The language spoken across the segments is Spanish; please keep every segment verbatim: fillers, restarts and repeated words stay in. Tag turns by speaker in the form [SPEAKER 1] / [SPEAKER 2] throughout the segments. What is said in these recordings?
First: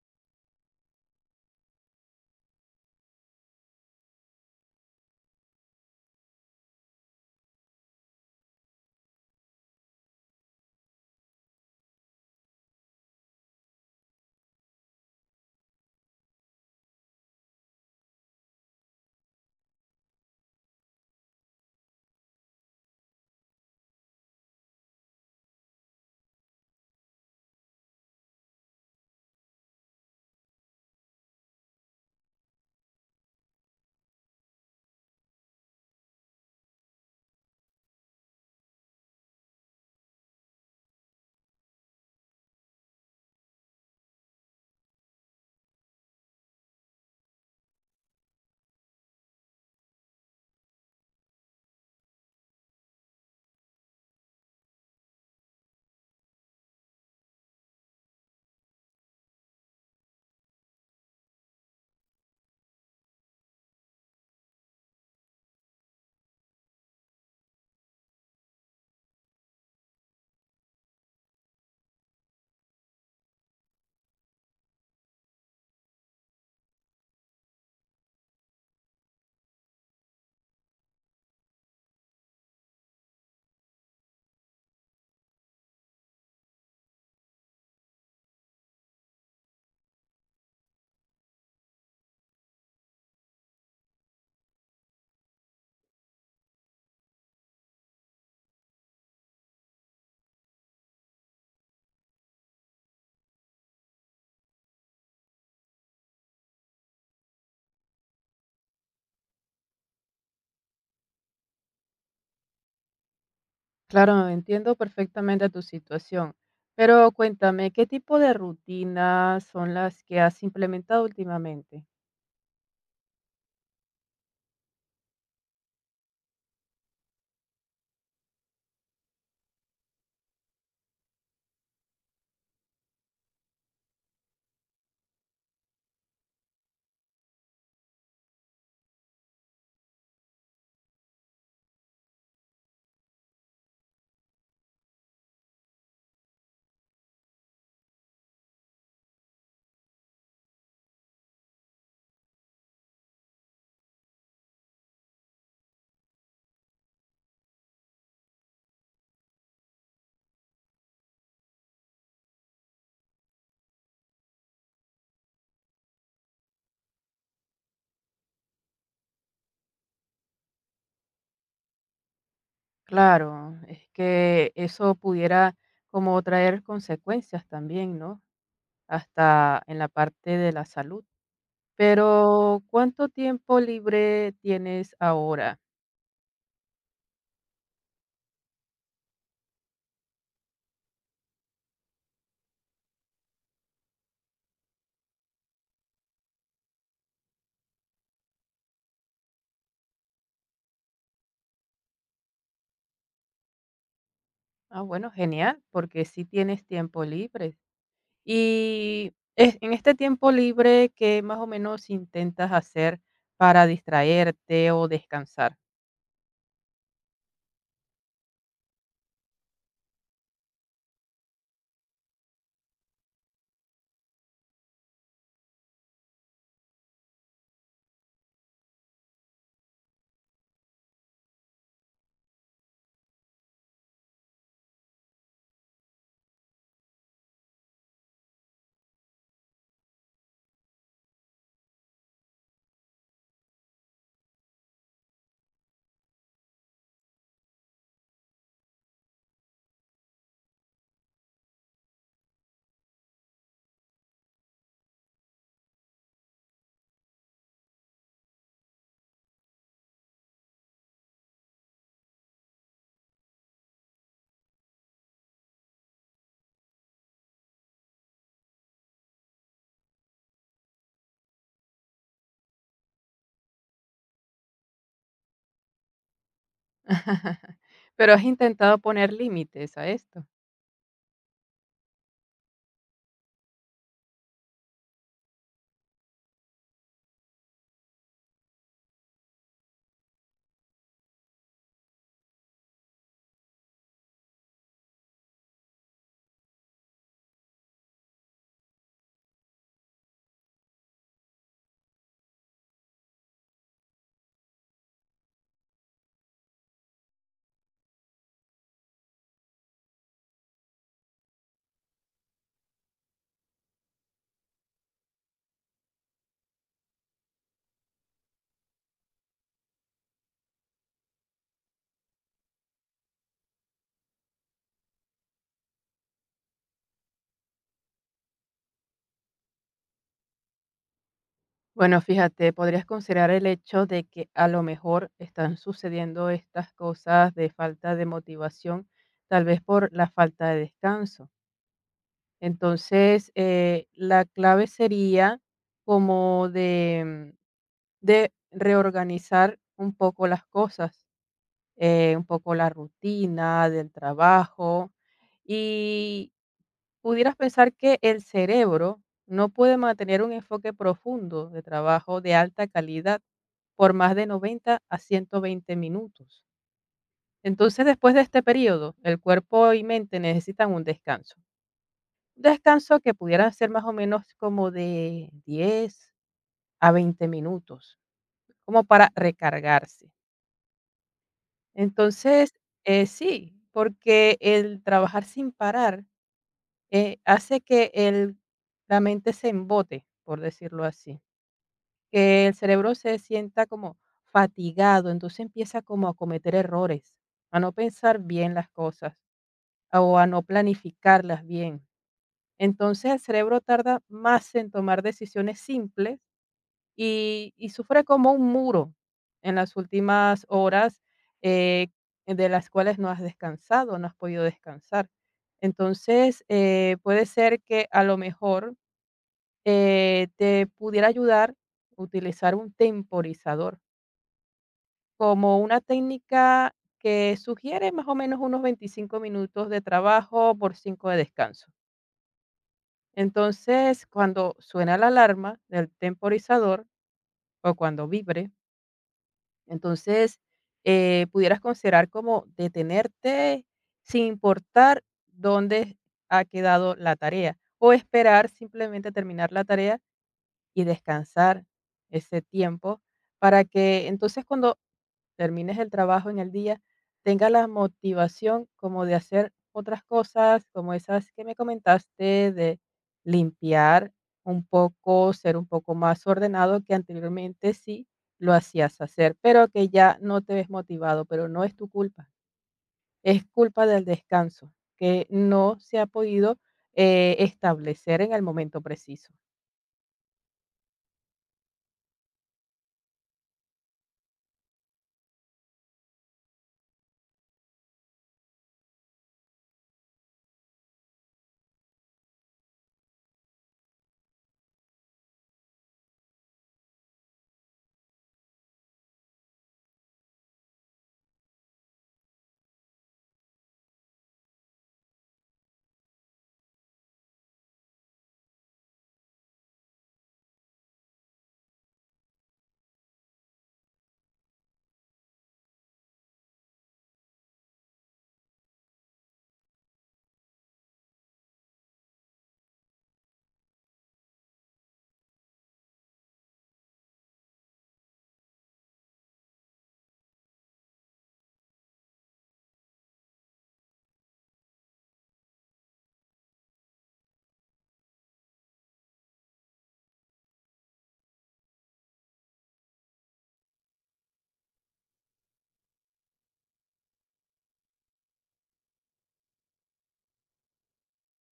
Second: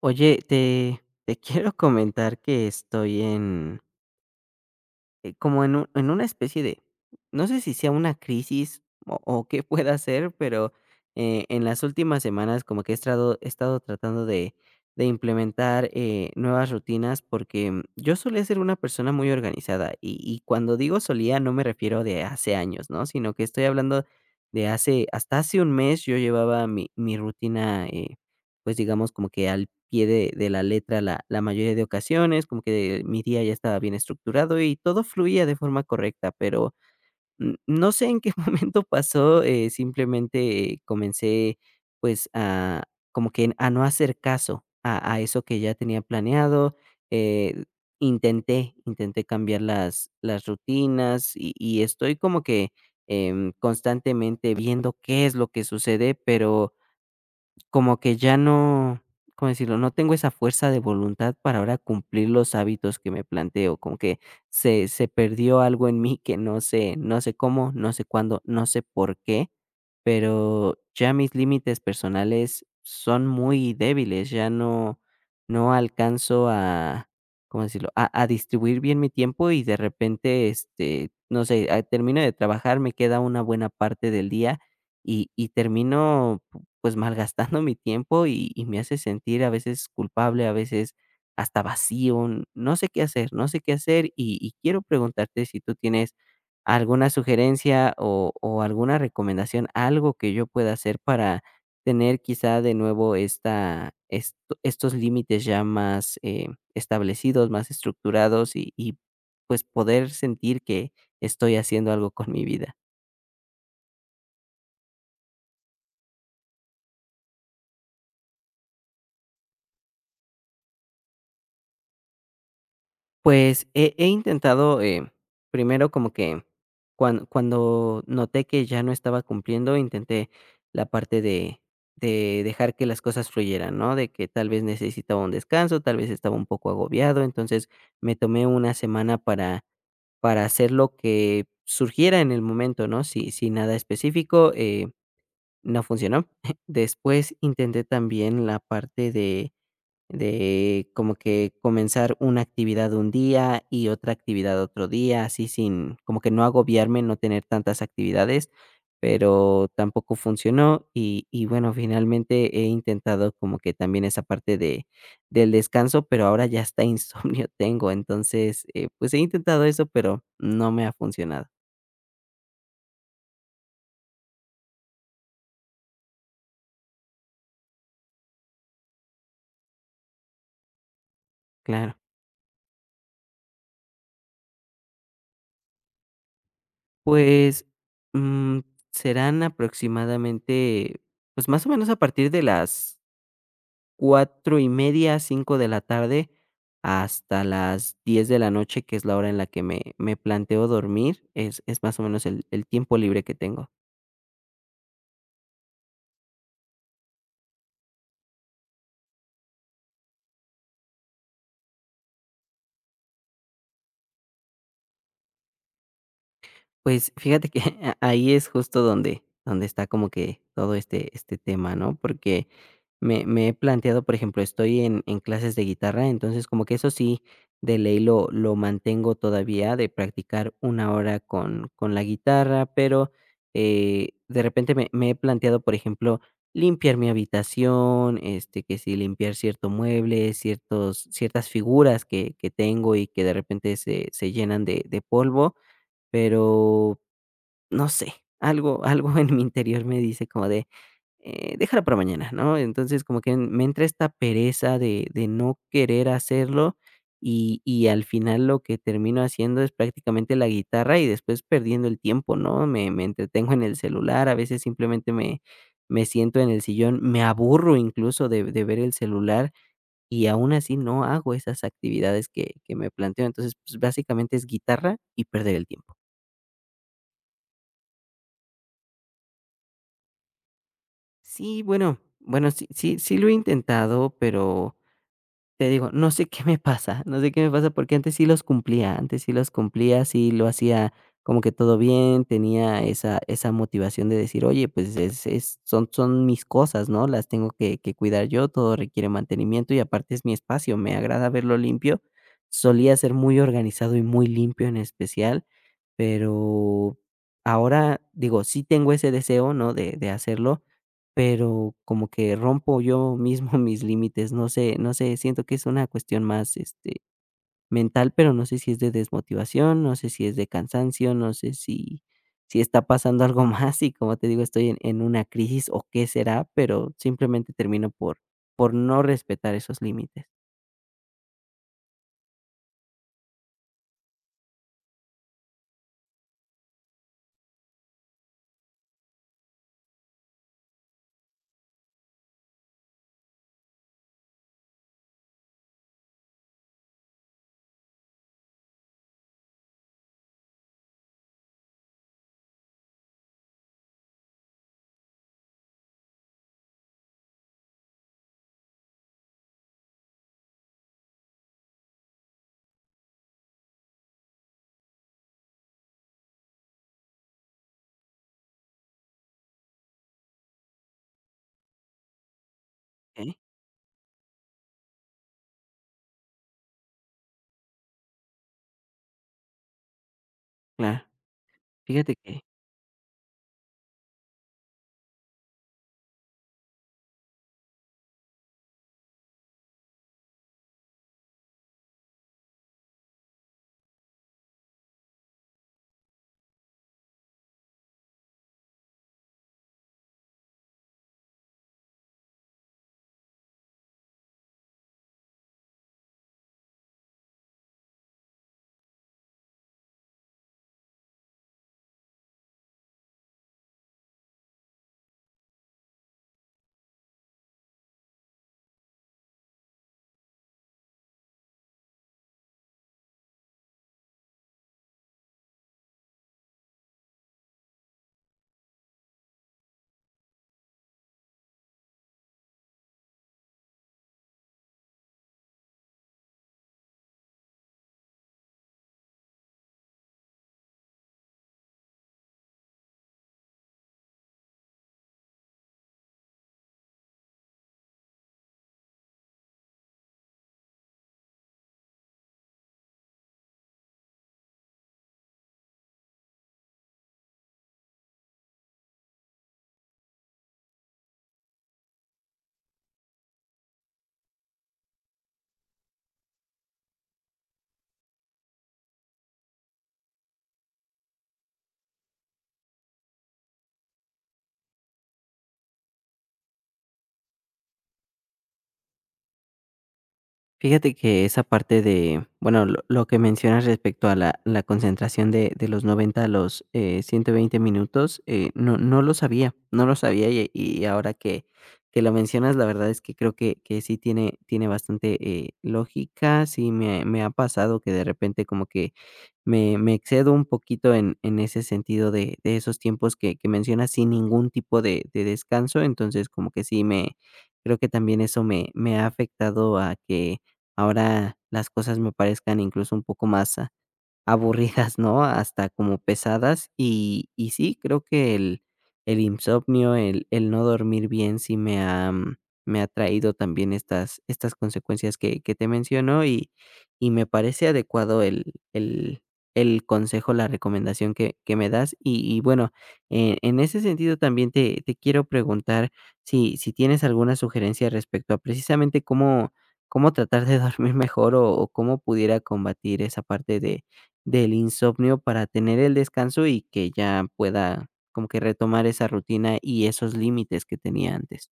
[SPEAKER 1] Oye, te, te quiero comentar que estoy en, eh, como en, un- en una especie de, no sé si sea una crisis o, o qué pueda ser, pero eh, en las últimas semanas como que he estado, he estado tratando de, de implementar eh, nuevas rutinas porque mm, yo solía ser una persona muy organizada y, y cuando digo solía no me refiero de hace años, ¿no? Sino que estoy hablando de hace, hasta hace un mes yo llevaba mi, mi rutina, eh, pues digamos como que al pie de de la letra la la mayoría de ocasiones, como que mi día ya estaba bien estructurado y todo fluía de forma correcta, pero n no sé en qué momento pasó. Eh, simplemente eh, comencé, pues, a como que a no hacer caso a a eso que ya tenía planeado. Eh, intenté intenté cambiar las las rutinas y y estoy como que em, constantemente viendo qué es lo que sucede, pero como que ya no, ¿cómo decirlo? No tengo esa fuerza de voluntad para ahora cumplir los hábitos que me planteo, como que se se perdió algo en mí, que no sé no sé cómo, no sé cuándo, no sé por qué, pero ya mis límites personales son muy débiles, ya no no alcanzo a, ¿cómo decirlo? A a distribuir bien mi tiempo. Y de repente, este, no sé, ah, termino de trabajar, me queda una buena parte del día y y termino pues malgastando mi tiempo, y, y me hace sentir a veces culpable, a veces hasta vacío. n- No sé qué hacer, no sé qué hacer, y, y quiero preguntarte si tú tienes alguna sugerencia, o, o alguna recomendación, algo que yo pueda hacer para tener quizá de nuevo esta, esto- estos límites ya más eh, establecidos, más estructurados, y, y pues poder sentir que estoy haciendo algo con mi vida.
[SPEAKER 2] Claro, entiendo perfectamente tu situación, pero cuéntame, ¿qué tipo de rutinas son las que has implementado últimamente?
[SPEAKER 1] Pues, he he intentado, eh, primero como que cuan cuando noté que ya no estaba cumpliendo, intenté la parte de de dejar que las cosas fluyeran, ¿no? De que tal vez necesitaba un descanso, tal vez estaba un poco agobiado, entonces me tomé una semana para para hacer lo que surgiera en el momento, ¿no? Si si nada específico, eh, no funcionó. Después intenté también la parte de de como que comenzar una actividad un día y otra actividad otro día, así sin, como que no agobiarme, no tener tantas actividades, pero tampoco funcionó. Y, y bueno, finalmente he intentado como que también esa parte de, del descanso, pero ahora ya hasta insomnio tengo. Entonces, eh, pues he intentado eso, pero no me ha funcionado.
[SPEAKER 2] Claro, es que eso pudiera como traer consecuencias también, ¿no? Hasta en la parte de la salud.
[SPEAKER 1] Claro.
[SPEAKER 2] Pero, ¿cuánto tiempo libre tienes ahora?
[SPEAKER 1] Pues mm, serán aproximadamente, pues más o menos a partir de las cuatro y media a cinco de la tarde, hasta las diez de la noche, que es la hora en la que me me planteo dormir, es es más o menos el el tiempo libre que tengo.
[SPEAKER 2] Ah, bueno, genial, porque sí tienes tiempo libre. Y es en este tiempo libre, ¿qué más o menos intentas hacer para distraerte o descansar?
[SPEAKER 1] Pues, fíjate que ahí es justo donde donde está como que todo este este tema, ¿no? Porque me me he planteado, por ejemplo, estoy en en clases de guitarra, entonces como que eso sí, de ley lo lo mantengo todavía, de practicar una hora con con la guitarra, pero eh, de repente me me he planteado, por ejemplo, limpiar mi habitación, este, que si limpiar cierto mueble, ciertos ciertas figuras que que tengo y que de repente se se llenan de de polvo, pero no sé, algo algo en mi interior me dice como de, eh, déjala para mañana, ¿no? Entonces, como que me entra esta pereza de de no querer hacerlo, y y al final lo que termino haciendo es prácticamente la guitarra y después perdiendo el tiempo, ¿no? Me me entretengo en el celular, a veces simplemente me me siento en el sillón, me aburro incluso de de ver el celular, y aún así no hago esas actividades que que me planteo. Entonces, pues, básicamente es guitarra y perder el tiempo.
[SPEAKER 2] ¿Pero has intentado poner límites a esto?
[SPEAKER 1] Sí, bueno, bueno, sí sí sí lo he intentado, pero te digo, no sé qué me pasa, no sé qué me pasa, porque antes sí los cumplía, antes sí los cumplía, sí lo hacía como que todo bien, tenía esa esa motivación de decir: "Oye, pues es es son son mis cosas, ¿no? Las tengo que que cuidar yo, todo requiere mantenimiento y aparte es mi espacio, me agrada verlo limpio". Solía ser muy organizado y muy limpio en especial, pero ahora, digo, sí tengo ese deseo, ¿no?, de de hacerlo, pero como que rompo yo mismo mis límites, no sé no sé, siento que es una cuestión más, este, mental, pero no sé si es de desmotivación, no sé si es de cansancio, no sé si si está pasando algo más, y como te digo, estoy en en una crisis o qué será, pero simplemente termino por por no respetar esos límites.
[SPEAKER 2] Bueno, fíjate, podrías considerar el hecho de que a lo mejor están sucediendo estas cosas de falta de motivación, tal vez por la falta de descanso. Entonces, eh, la clave sería como de, de reorganizar un poco las cosas, eh, un poco la rutina del trabajo, y pudieras pensar que el cerebro no puede mantener un enfoque profundo de trabajo de alta calidad por más de noventa a ciento veinte minutos. Entonces, después de este periodo, el cuerpo y mente necesitan un descanso. Un descanso que
[SPEAKER 1] Okey,
[SPEAKER 2] pudiera ser más o menos como de diez a veinte minutos, como para recargarse.
[SPEAKER 1] claro. Fíjate que
[SPEAKER 2] Entonces, eh, sí, porque el trabajar sin parar, eh, hace que el la mente se embote, por decirlo así, que el cerebro se sienta como fatigado, entonces empieza como a cometer errores, a no pensar bien las cosas, a- o a no planificarlas bien. Entonces, el cerebro tarda más en tomar decisiones simples y y sufre como un muro en las últimas horas, eh, de las cuales no has descansado, no has podido descansar. Entonces, eh, puede ser que a lo mejor, eh, te pudiera ayudar utilizar un temporizador, como una técnica que sugiere más o menos unos veinticinco minutos de trabajo por cinco de descanso. Entonces, cuando suena la alarma del temporizador o cuando vibre. Entonces, eh, pudieras considerar como detenerte sin importar dónde ha quedado la tarea, o esperar simplemente terminar la tarea y descansar ese tiempo, para que entonces cuando termines el trabajo en el día, tenga la motivación como de hacer otras cosas, como esas que me comentaste, de limpiar un poco, ser un poco más ordenado que anteriormente sí lo hacías hacer, pero que ya no te ves motivado. Pero no es tu culpa, es culpa del descanso, que no se ha podido eh, establecer en el momento preciso.
[SPEAKER 1] Fíjate que esa parte de, bueno, lo, lo que mencionas respecto a la, la concentración de, de los noventa a los eh, ciento veinte minutos, eh, no, no lo sabía, no lo sabía, y, y ahora que, que lo mencionas, la verdad es que creo que, que sí tiene, tiene bastante eh, lógica, sí me, me ha pasado que de repente como que me, me excedo un poquito en, en ese sentido de, de esos tiempos que, que mencionas sin ningún tipo de, de descanso, entonces como que sí me, creo que también eso me, me ha afectado a que ahora las cosas me parezcan incluso un poco más aburridas, ¿no? Hasta como pesadas. Y y sí, creo que el el insomnio, el el no dormir bien sí me ha mm, me ha traído también estas estas consecuencias que que te menciono, y y me parece adecuado el el el consejo, la recomendación que que me das. Y y bueno, eh, en ese sentido también te te quiero preguntar si si tienes alguna sugerencia respecto a precisamente cómo cómo tratar de dormir mejor, o o cómo pudiera combatir esa parte de del insomnio para tener el descanso y que ya pueda como que retomar esa rutina y esos límites que tenía antes.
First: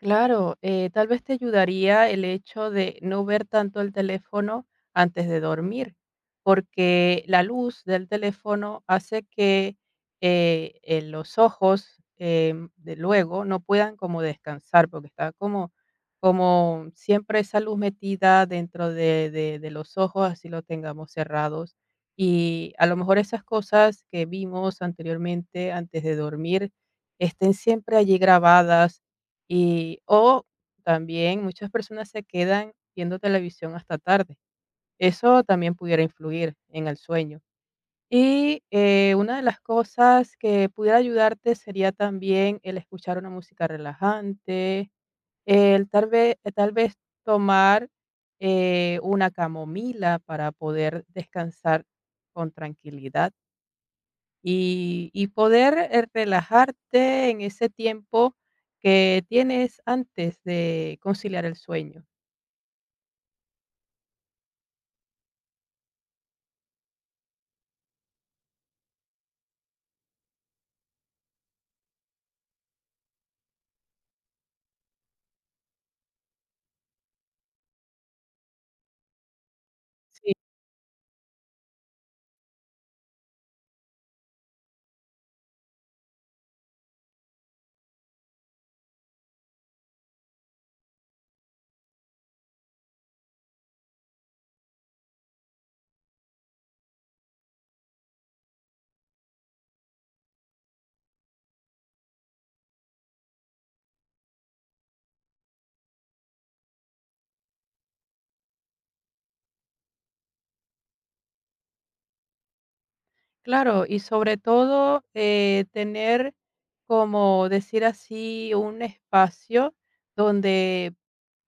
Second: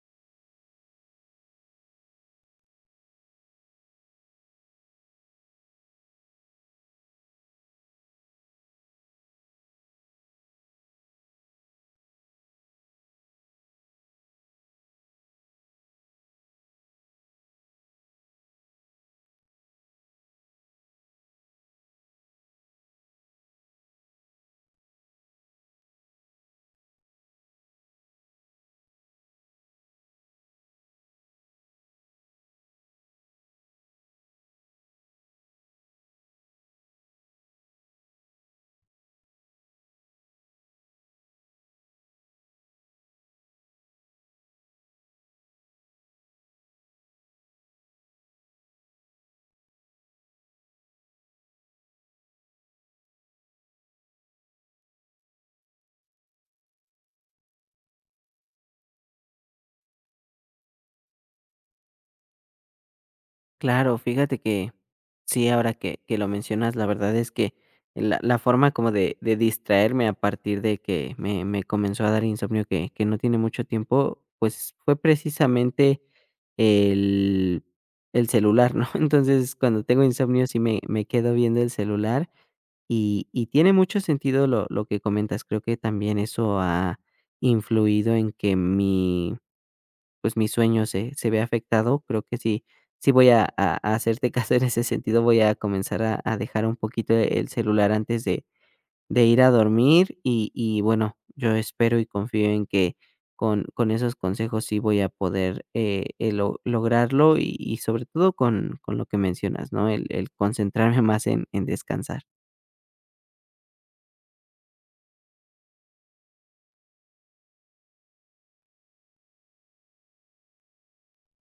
[SPEAKER 2] Claro, eh, tal vez te ayudaría el hecho de no ver tanto el teléfono antes de dormir, porque la luz del teléfono hace que, eh, eh, los ojos em, de luego no puedan como descansar, porque está como, como siempre esa luz metida dentro de, de de los ojos, así lo tengamos cerrados. Y a lo mejor esas cosas que vimos anteriormente antes de dormir estén siempre allí grabadas, y o también muchas personas se quedan viendo televisión hasta tarde. Eso también pudiera influir en el sueño. Y, eh, una de las cosas que pudiera ayudarte sería también el escuchar una música relajante, el tal vez tal vez tomar, eh, una camomila para poder descansar con tranquilidad y y poder, eh, relajarte en ese tiempo que tienes antes de conciliar el sueño.
[SPEAKER 1] Claro, fíjate que sí, ahora que, que lo mencionas, la verdad es que la, la forma como de, de distraerme a partir de que me, me comenzó a dar insomnio, que, que no tiene mucho tiempo, pues fue precisamente el, el celular, ¿no? Entonces, cuando tengo
[SPEAKER 2] Sí.
[SPEAKER 1] insomnio, sí me, me quedo viendo el celular. Y y tiene mucho sentido lo lo que comentas. Creo que también eso ha influido en que mi, pues, mi sueño se se vea afectado. Creo que sí sí voy a a a hacerte caso en ese sentido. Voy a comenzar a a dejar un poquito e, el celular antes de de ir a dormir. Y y bueno, yo espero y confío en que con con esos consejos sí voy a poder, eh eh, lo lograrlo, y y sobre todo con con lo que mencionas, ¿no? El el concentrarme más en en descansar.
[SPEAKER 2] Claro, y sobre todo, eh, tener, como decir así, un espacio donde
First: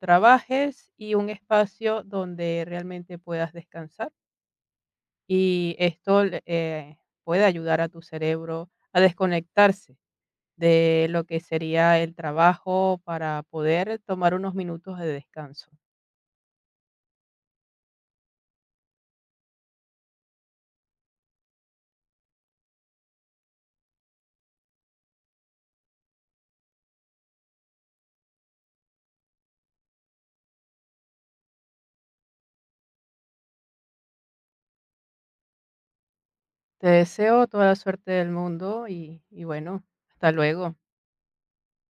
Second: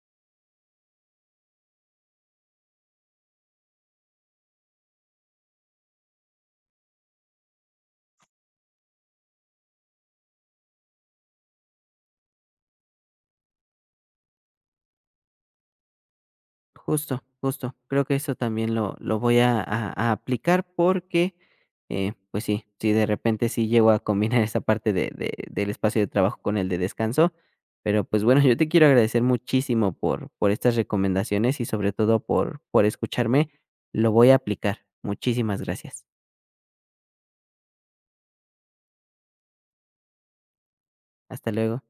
[SPEAKER 2] trabajes y un espacio donde realmente puedas descansar, y esto le eh, puede ayudar a tu cerebro a desconectarse de lo que sería el trabajo, para poder tomar unos minutos de descanso.
[SPEAKER 1] Justo, justo. Creo que eso también lo, lo voy a, a- a aplicar porque, eh, pues sí, si de repente sí llego a combinar esa parte de, de- del espacio de trabajo con el de descanso. Pero pues bueno, yo te quiero agradecer muchísimo por, por estas recomendaciones y sobre todo por, por escucharme. Lo voy a aplicar. Muchísimas gracias.
[SPEAKER 2] Te deseo toda la suerte del mundo y, y bueno, hasta luego.
[SPEAKER 1] Hasta luego.